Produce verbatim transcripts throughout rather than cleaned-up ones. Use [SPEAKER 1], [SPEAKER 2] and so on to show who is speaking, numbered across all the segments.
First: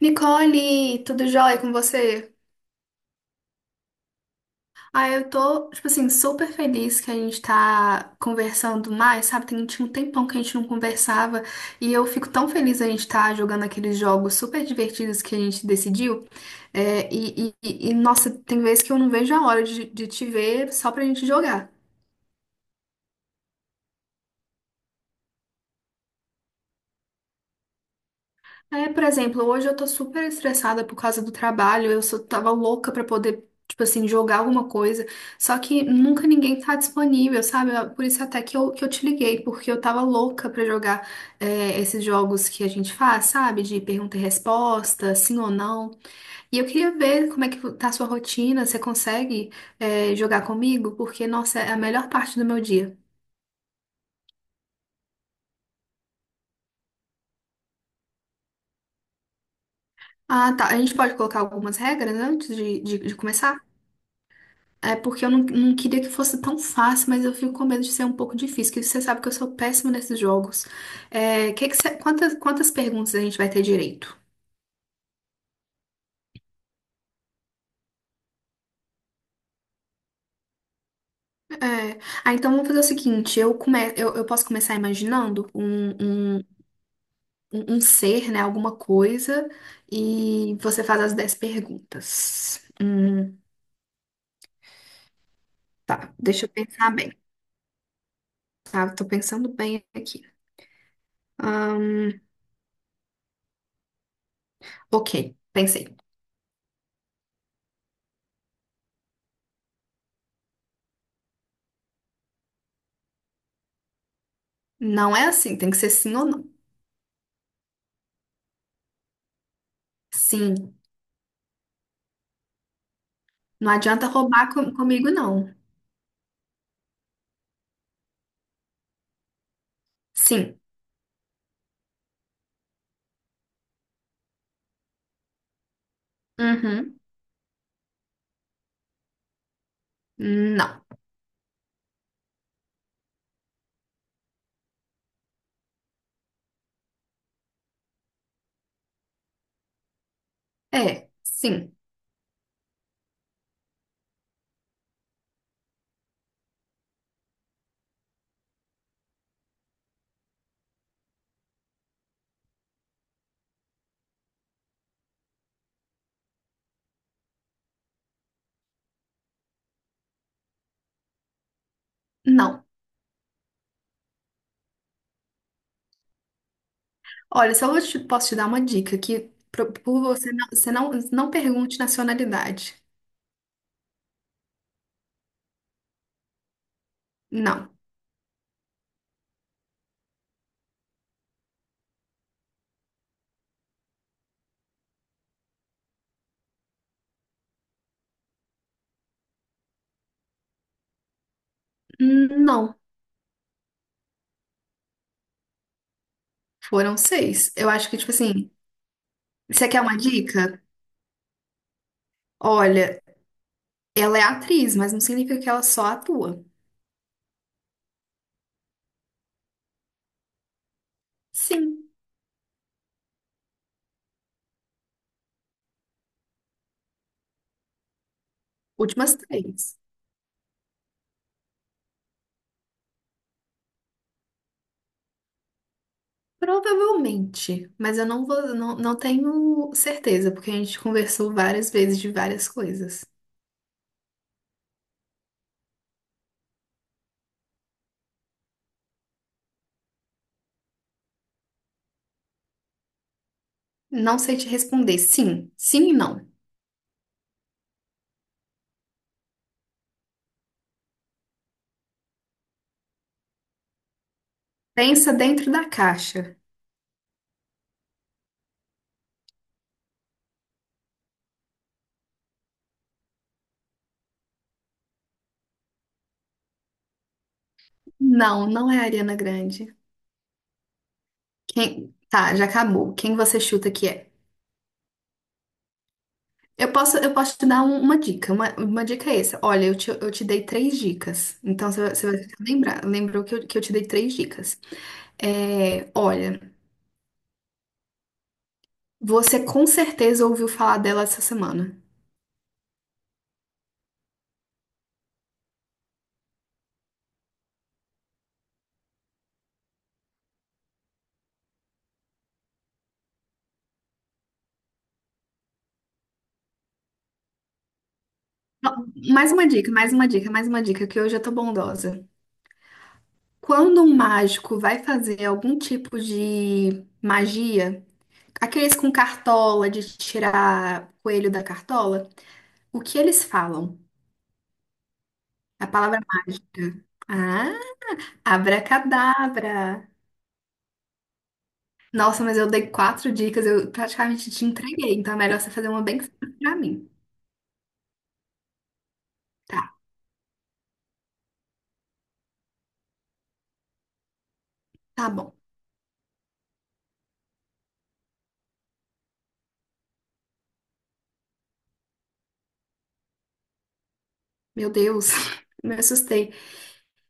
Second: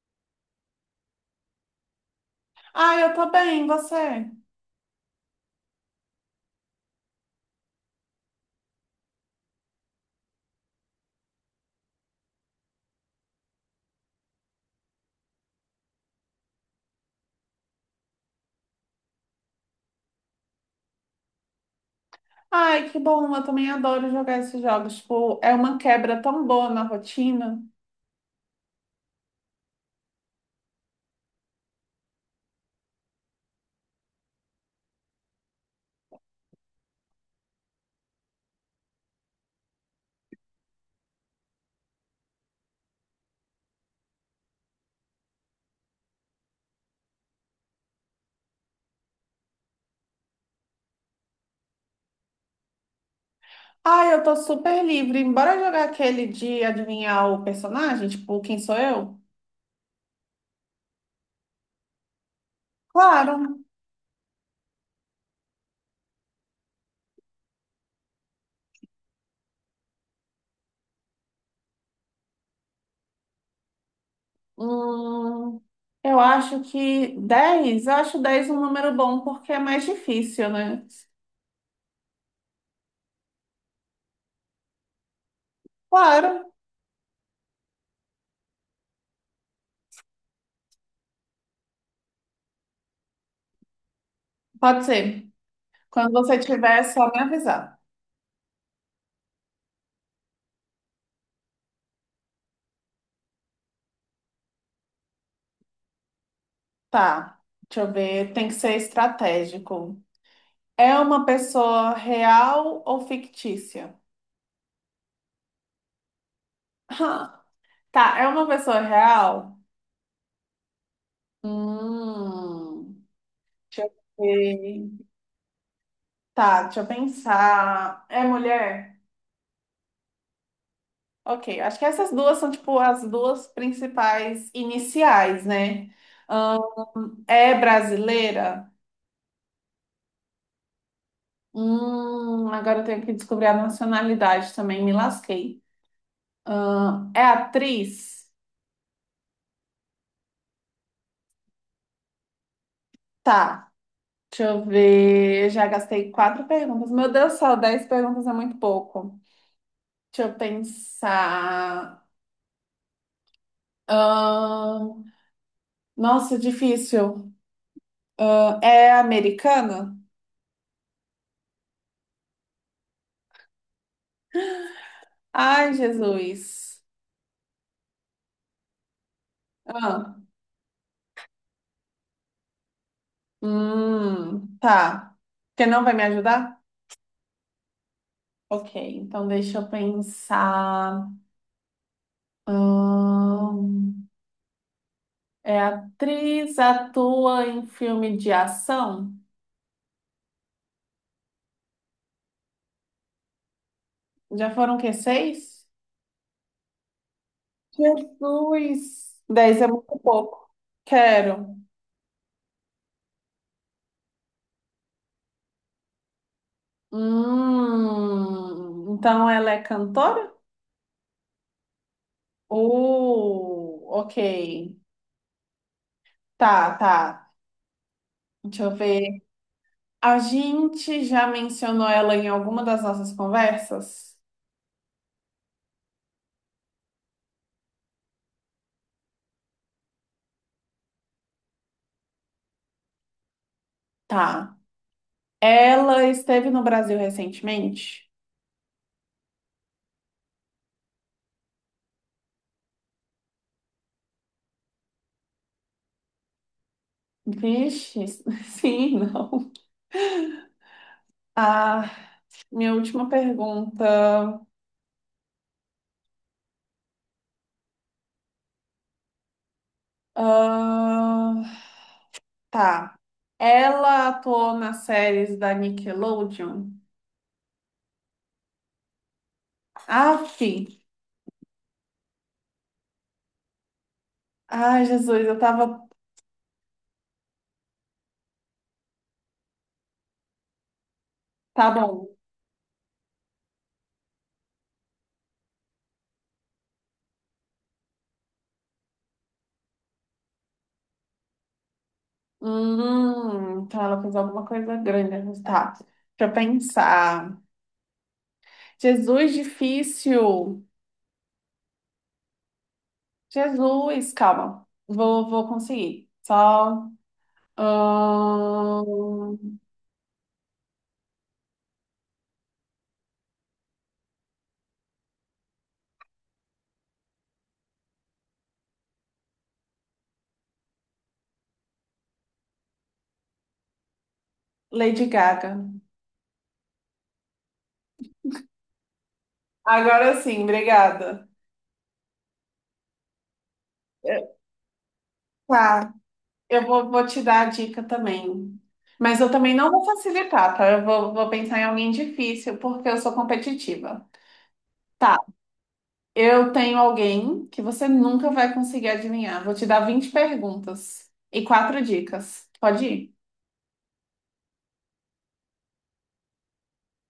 [SPEAKER 1] Nicole, tudo jóia com você?
[SPEAKER 2] Ah, eu tô bem, você?
[SPEAKER 1] Ah, eu tô, tipo assim, super feliz que a gente tá conversando mais, sabe? Tem, tinha um tempão que a gente não conversava e eu fico tão feliz a gente tá jogando aqueles jogos super divertidos que a gente decidiu. É, e, e- e- e, nossa, tem vezes que eu não vejo a hora de, de te ver só pra gente jogar.
[SPEAKER 2] Ai, que bom, eu também adoro jogar esses jogos. Tipo, é uma quebra tão boa na rotina.
[SPEAKER 1] É, por exemplo, hoje eu tô super estressada por causa do trabalho, eu só tava louca pra poder, tipo assim, jogar alguma coisa, só que nunca ninguém tá disponível, sabe? Ah, por isso até que eu, que eu te liguei, porque eu tava louca pra jogar é, esses jogos que a gente faz, sabe? De pergunta e resposta, sim ou não. E eu queria ver como é que tá a sua rotina, você consegue é, jogar comigo? Porque, nossa, é a melhor parte do meu dia.
[SPEAKER 2] Ai, eu tô super livre. Bora jogar aquele de adivinhar o personagem? Tipo, quem sou eu?
[SPEAKER 1] Ah, tá. A gente pode colocar algumas regras antes de, de de
[SPEAKER 2] Claro.
[SPEAKER 1] começar? É porque eu não, não queria que fosse tão fácil, mas eu fico com medo de ser um pouco difícil, que você sabe que eu sou péssima nesses jogos. É, que que você- quantas, quantas perguntas a gente vai ter direito?
[SPEAKER 2] Hum, eu acho que dez, eu acho dez um número bom, porque é mais difícil, né?
[SPEAKER 1] É, ah, então vamos fazer o seguinte, eu, come, eu, eu posso começar imaginando
[SPEAKER 2] Claro,
[SPEAKER 1] um, um, um um ser, né, alguma coisa, e você faz as dez perguntas. Hum,
[SPEAKER 2] pode ser. Quando
[SPEAKER 1] tá,
[SPEAKER 2] você
[SPEAKER 1] deixa eu
[SPEAKER 2] tiver, é
[SPEAKER 1] pensar
[SPEAKER 2] só
[SPEAKER 1] bem,
[SPEAKER 2] me avisar.
[SPEAKER 1] tá? Tô pensando bem aqui. Ok, pensei.
[SPEAKER 2] Tá, deixa eu ver, tem que ser estratégico. É uma pessoa real ou fictícia?
[SPEAKER 1] Não é assim, tem que ser sim ou não.
[SPEAKER 2] Ah, tá, é uma pessoa real?
[SPEAKER 1] Sim.
[SPEAKER 2] Hum,
[SPEAKER 1] Não
[SPEAKER 2] Deixa eu
[SPEAKER 1] adianta roubar com-
[SPEAKER 2] ver.
[SPEAKER 1] comigo, não.
[SPEAKER 2] Tá, deixa eu pensar. É mulher?
[SPEAKER 1] Sim.
[SPEAKER 2] Ok, acho que essas duas são, tipo, as duas principais iniciais, né?
[SPEAKER 1] Uhum.
[SPEAKER 2] É brasileira?
[SPEAKER 1] Não.
[SPEAKER 2] Hum, agora eu tenho que descobrir a nacionalidade também, me lasquei. Ahn, é atriz?
[SPEAKER 1] É. Sim.
[SPEAKER 2] Tá. Deixa eu ver. Eu já gastei quatro perguntas. Meu Deus do céu, dez perguntas é muito pouco. Deixa eu pensar. Ahn, nossa, difícil. Ahn, é americana?
[SPEAKER 1] Não.
[SPEAKER 2] Ai, Jesus.
[SPEAKER 1] Olha, só eu te, posso te dar uma dica que pro- por
[SPEAKER 2] Ah,
[SPEAKER 1] você não, você não, não pergunte nacionalidade.
[SPEAKER 2] hum, tá. Você não vai me ajudar?
[SPEAKER 1] Não.
[SPEAKER 2] Ok, então deixa eu pensar. Ahn, É atriz, atua em filme de ação?
[SPEAKER 1] Não.
[SPEAKER 2] Já foram o quê? Seis?
[SPEAKER 1] Foram seis. Eu acho que, tipo assim,
[SPEAKER 2] Jesus! Dez é
[SPEAKER 1] você quer uma
[SPEAKER 2] muito pouco.
[SPEAKER 1] dica?
[SPEAKER 2] Quero.
[SPEAKER 1] Olha, ela é atriz, mas não significa que ela só atua.
[SPEAKER 2] Hum, então ela é cantora?
[SPEAKER 1] Sim.
[SPEAKER 2] Uh, ok. Tá, tá. Deixa eu
[SPEAKER 1] Últimas
[SPEAKER 2] ver.
[SPEAKER 1] três.
[SPEAKER 2] A gente já mencionou ela em alguma das nossas conversas?
[SPEAKER 1] Provavelmente, mas eu não vou, não, não tenho certeza, porque a gente conversou várias vezes de várias coisas.
[SPEAKER 2] Tá. Ela esteve no Brasil recentemente?
[SPEAKER 1] Não sei te responder. Sim, sim e não.
[SPEAKER 2] Vixe, sim, não. Ah, minha última pergunta.
[SPEAKER 1] Pensa dentro da caixa.
[SPEAKER 2] Ah, tá. Ela atuou nas séries da Nickelodeon.
[SPEAKER 1] Não, não é a Ariana Grande.
[SPEAKER 2] Aff!
[SPEAKER 1] Quem... Tá, já acabou. Quem você chuta que é?
[SPEAKER 2] Ai, Jesus, eu tava.
[SPEAKER 1] Eu posso, eu posso te dar um- uma dica. Uma, uma dica é essa. Olha, eu te, eu te dei três dicas.
[SPEAKER 2] Tá
[SPEAKER 1] Então você vai você
[SPEAKER 2] bom.
[SPEAKER 1] vai ficar lembrar. Lembrou que eu, que eu te dei três dicas. É, olha, você com certeza ouviu falar dela essa semana.
[SPEAKER 2] Hum, então ela fez alguma coisa grande, mas tá. Deixa eu pensar. Jesus, difícil. Jesus, calma. Vou, vou conseguir. Só.
[SPEAKER 1] Mais
[SPEAKER 2] Ahn,
[SPEAKER 1] uma dica, mais uma dica, mais uma dica, que hoje eu tô bondosa. Quando um mágico vai fazer algum tipo de magia. Aqueles com cartola, de tirar coelho da cartola, o que eles falam?
[SPEAKER 2] Lady Gaga.
[SPEAKER 1] A palavra mágica. Ah, abracadabra.
[SPEAKER 2] Agora sim, obrigada.
[SPEAKER 1] Nossa, mas eu dei quatro dicas, eu praticamente te entreguei, então é melhor você fazer uma
[SPEAKER 2] Tá.
[SPEAKER 1] bem simples pra
[SPEAKER 2] Eu
[SPEAKER 1] mim.
[SPEAKER 2] vou, vou te dar a dica também. Mas eu também
[SPEAKER 1] Tá,
[SPEAKER 2] não vou facilitar, tá? Eu vou, vou pensar em alguém difícil, porque eu sou competitiva.
[SPEAKER 1] tá
[SPEAKER 2] Tá,
[SPEAKER 1] bom.
[SPEAKER 2] eu tenho alguém que você nunca vai conseguir adivinhar. Vou te dar vinte perguntas e quatro dicas. Pode ir?
[SPEAKER 1] Meu Deus, me assustei.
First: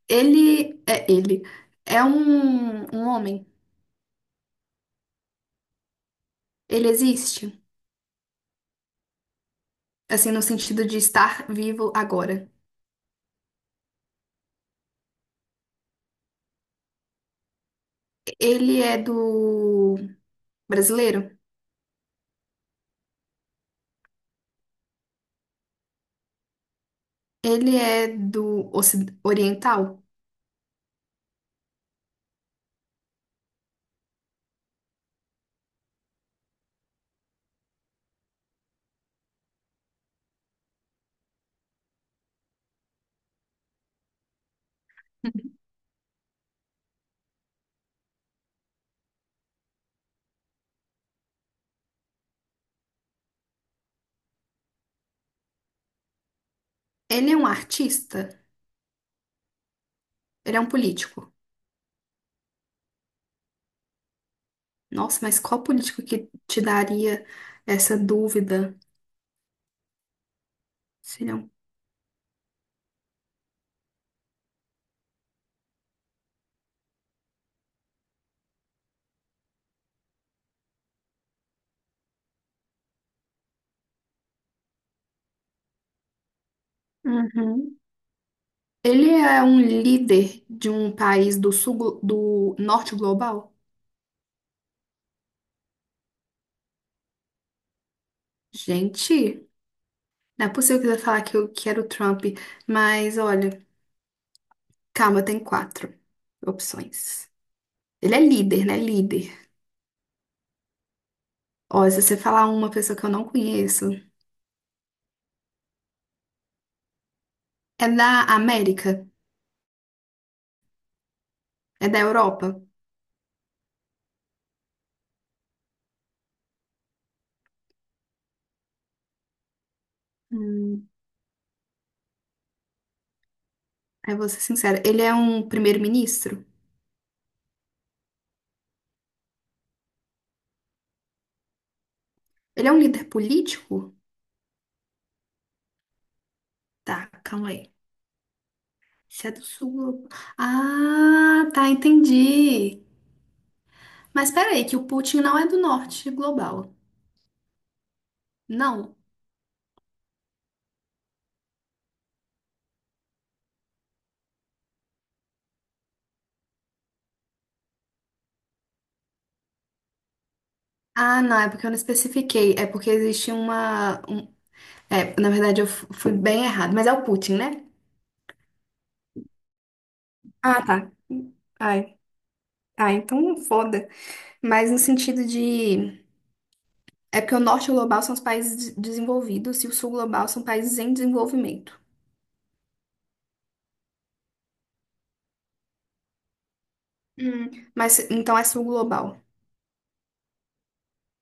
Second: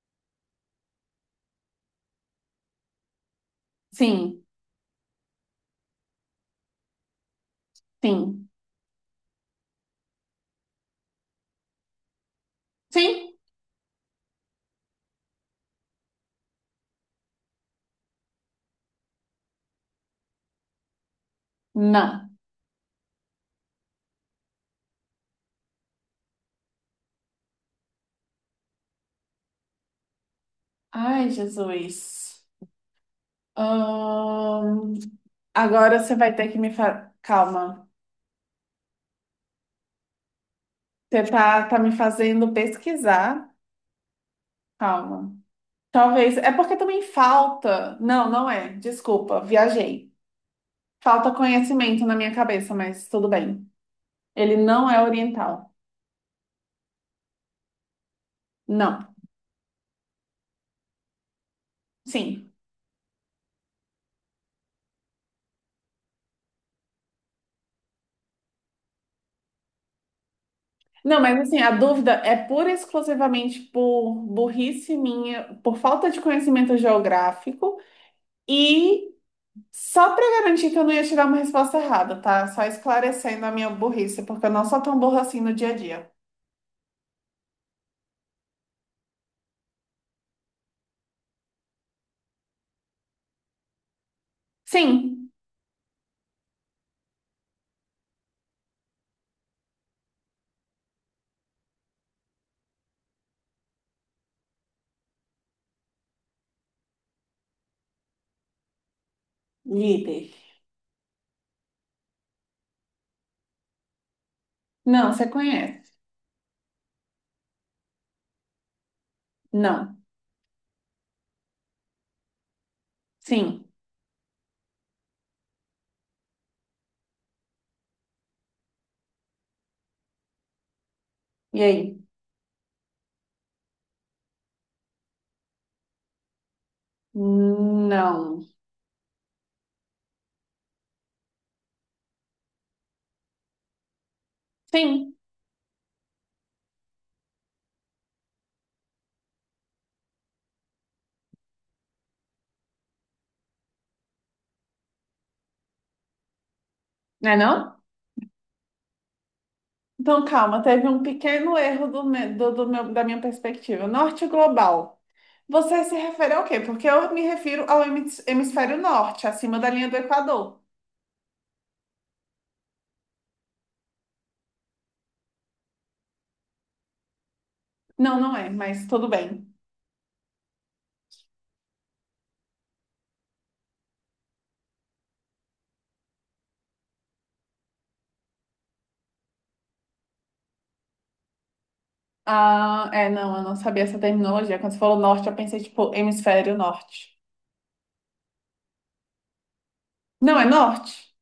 [SPEAKER 1] Ele é ele. É um, um homem.
[SPEAKER 2] Sim,
[SPEAKER 1] Ele existe,
[SPEAKER 2] sim.
[SPEAKER 1] assim, no sentido de estar vivo agora.
[SPEAKER 2] Sim?
[SPEAKER 1] Ele é do brasileiro?
[SPEAKER 2] Não.
[SPEAKER 1] Ele é do oci- Oriental?
[SPEAKER 2] Ai, Jesus. Ahn, Agora você vai ter que me fa... Calma. Você tá, tá me fazendo pesquisar. Calma. Talvez. É porque também falta. Não, não é. Desculpa, viajei. Falta conhecimento na minha cabeça, mas tudo bem. Ele não é oriental.
[SPEAKER 1] Ele é um artista?
[SPEAKER 2] Não.
[SPEAKER 1] Ele é um político?
[SPEAKER 2] Sim.
[SPEAKER 1] Nossa, mas qual político que te daria essa dúvida?
[SPEAKER 2] Não,
[SPEAKER 1] Se ele é
[SPEAKER 2] mas
[SPEAKER 1] um-
[SPEAKER 2] assim, a dúvida é pura e exclusivamente por burrice minha, por falta de conhecimento geográfico e só para garantir que eu não ia tirar uma resposta errada, tá? Só esclarecendo a minha burrice, porque eu não sou tão burra assim no dia a dia.
[SPEAKER 1] Uhum. Ele é um líder de um país do sul, glo- do norte global?
[SPEAKER 2] Sim.
[SPEAKER 1] Gente, não é possível que você vai falar que eu quero o Trump, mas olha, calma, tem quatro opções. Ele é líder, né? Líder.
[SPEAKER 2] Líder.
[SPEAKER 1] Ó, se você falar uma pessoa que eu não conheço,
[SPEAKER 2] Não, você conhece.
[SPEAKER 1] é da América,
[SPEAKER 2] Não.
[SPEAKER 1] é da Europa.
[SPEAKER 2] Sim.
[SPEAKER 1] Hum,
[SPEAKER 2] E aí?
[SPEAKER 1] eu vou ser sincera. Ele é um primeiro-ministro?
[SPEAKER 2] Não.
[SPEAKER 1] Ele é um líder político?
[SPEAKER 2] Sim,
[SPEAKER 1] Tá, calma aí. Se é do sul. Ah, tá, entendi. Mas peraí, que o Putin não é do norte global.
[SPEAKER 2] né não?
[SPEAKER 1] Não.
[SPEAKER 2] Então, calma, teve um pequeno erro do, me- do- do meu- da minha perspectiva. Norte global. Você se refere ao quê? Porque eu me refiro ao hemis- hemisfério norte, acima da linha do Equador.
[SPEAKER 1] Ah, não, é porque eu não especifiquei. É porque existe uma. Um- É, na verdade, eu fu- fui bem errado. Mas é o Putin, né?
[SPEAKER 2] Não, não é, mas tudo bem.
[SPEAKER 1] Ah, tá. Ai. Ah, então foda. Mas no sentido de. É porque o norte global são os países des- desenvolvidos e o sul global são países em desenvolvimento.
[SPEAKER 2] Ah, é, não, eu não sabia essa terminologia. Quando você falou norte, eu pensei, tipo, hemisfério norte.
[SPEAKER 1] Hum, mas então é sul global.
[SPEAKER 2] Não, é norte?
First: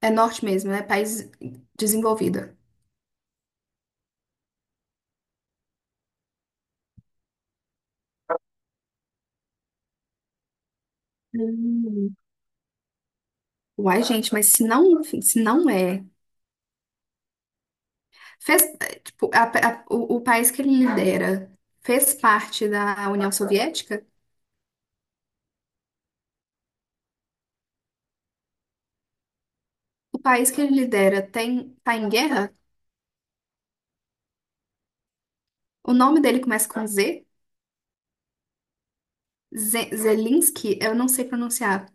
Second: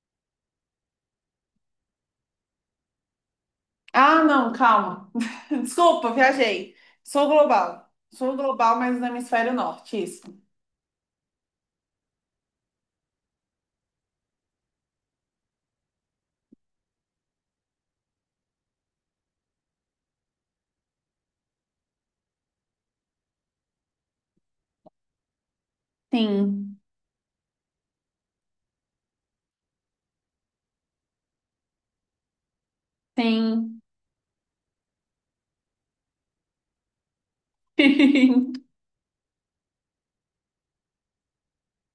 [SPEAKER 1] É norte mesmo, é país desenvolvido.
[SPEAKER 2] Ah, não, calma. Desculpa, viajei. Sou global. Sou global, mas no hemisfério norte, isso.
[SPEAKER 1] Hum. Uai, gente, mas se não, se não é, fez, tipo, a- a- o, o país que ele lidera fez parte da União Soviética?
[SPEAKER 2] Sim.
[SPEAKER 1] O país que ele lidera tem, tá em guerra?
[SPEAKER 2] Sim.
[SPEAKER 1] O nome dele começa com Z? Ze- Zelensky, eu não sei pronunciar.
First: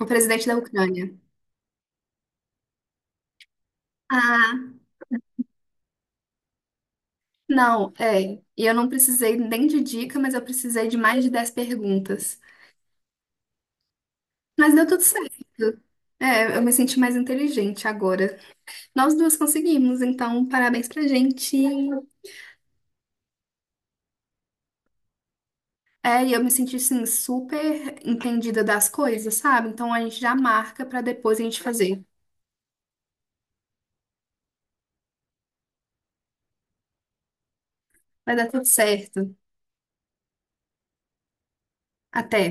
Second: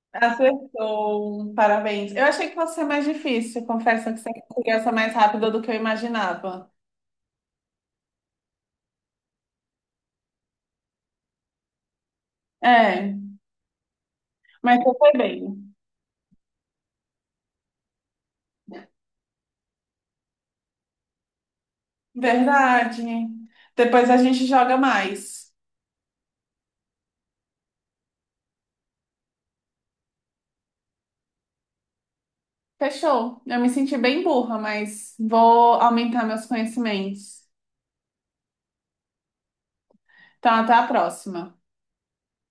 [SPEAKER 1] O presidente da Ucrânia.
[SPEAKER 2] Acertou. Parabéns. Eu achei que fosse ser mais difícil. Confesso que você
[SPEAKER 1] Ah,
[SPEAKER 2] conseguiu essa mais rápida do que eu imaginava.
[SPEAKER 1] não, é. E eu não precisei nem de dica, mas eu precisei de mais de dez perguntas.
[SPEAKER 2] É,
[SPEAKER 1] Mas
[SPEAKER 2] mas
[SPEAKER 1] deu
[SPEAKER 2] eu
[SPEAKER 1] tudo
[SPEAKER 2] foi bem.
[SPEAKER 1] certo. É, eu me senti mais inteligente agora. Nós duas conseguimos, então parabéns pra gente.
[SPEAKER 2] Verdade. Depois a gente joga mais.
[SPEAKER 1] É, e eu me senti assim super entendida das coisas, sabe? Então a gente já marca pra depois a gente fazer.
[SPEAKER 2] Fechou. Eu me senti bem burra, mas vou aumentar meus conhecimentos.
[SPEAKER 1] Vai dar tudo certo.
[SPEAKER 2] Então, até a próxima.
[SPEAKER 1] Até.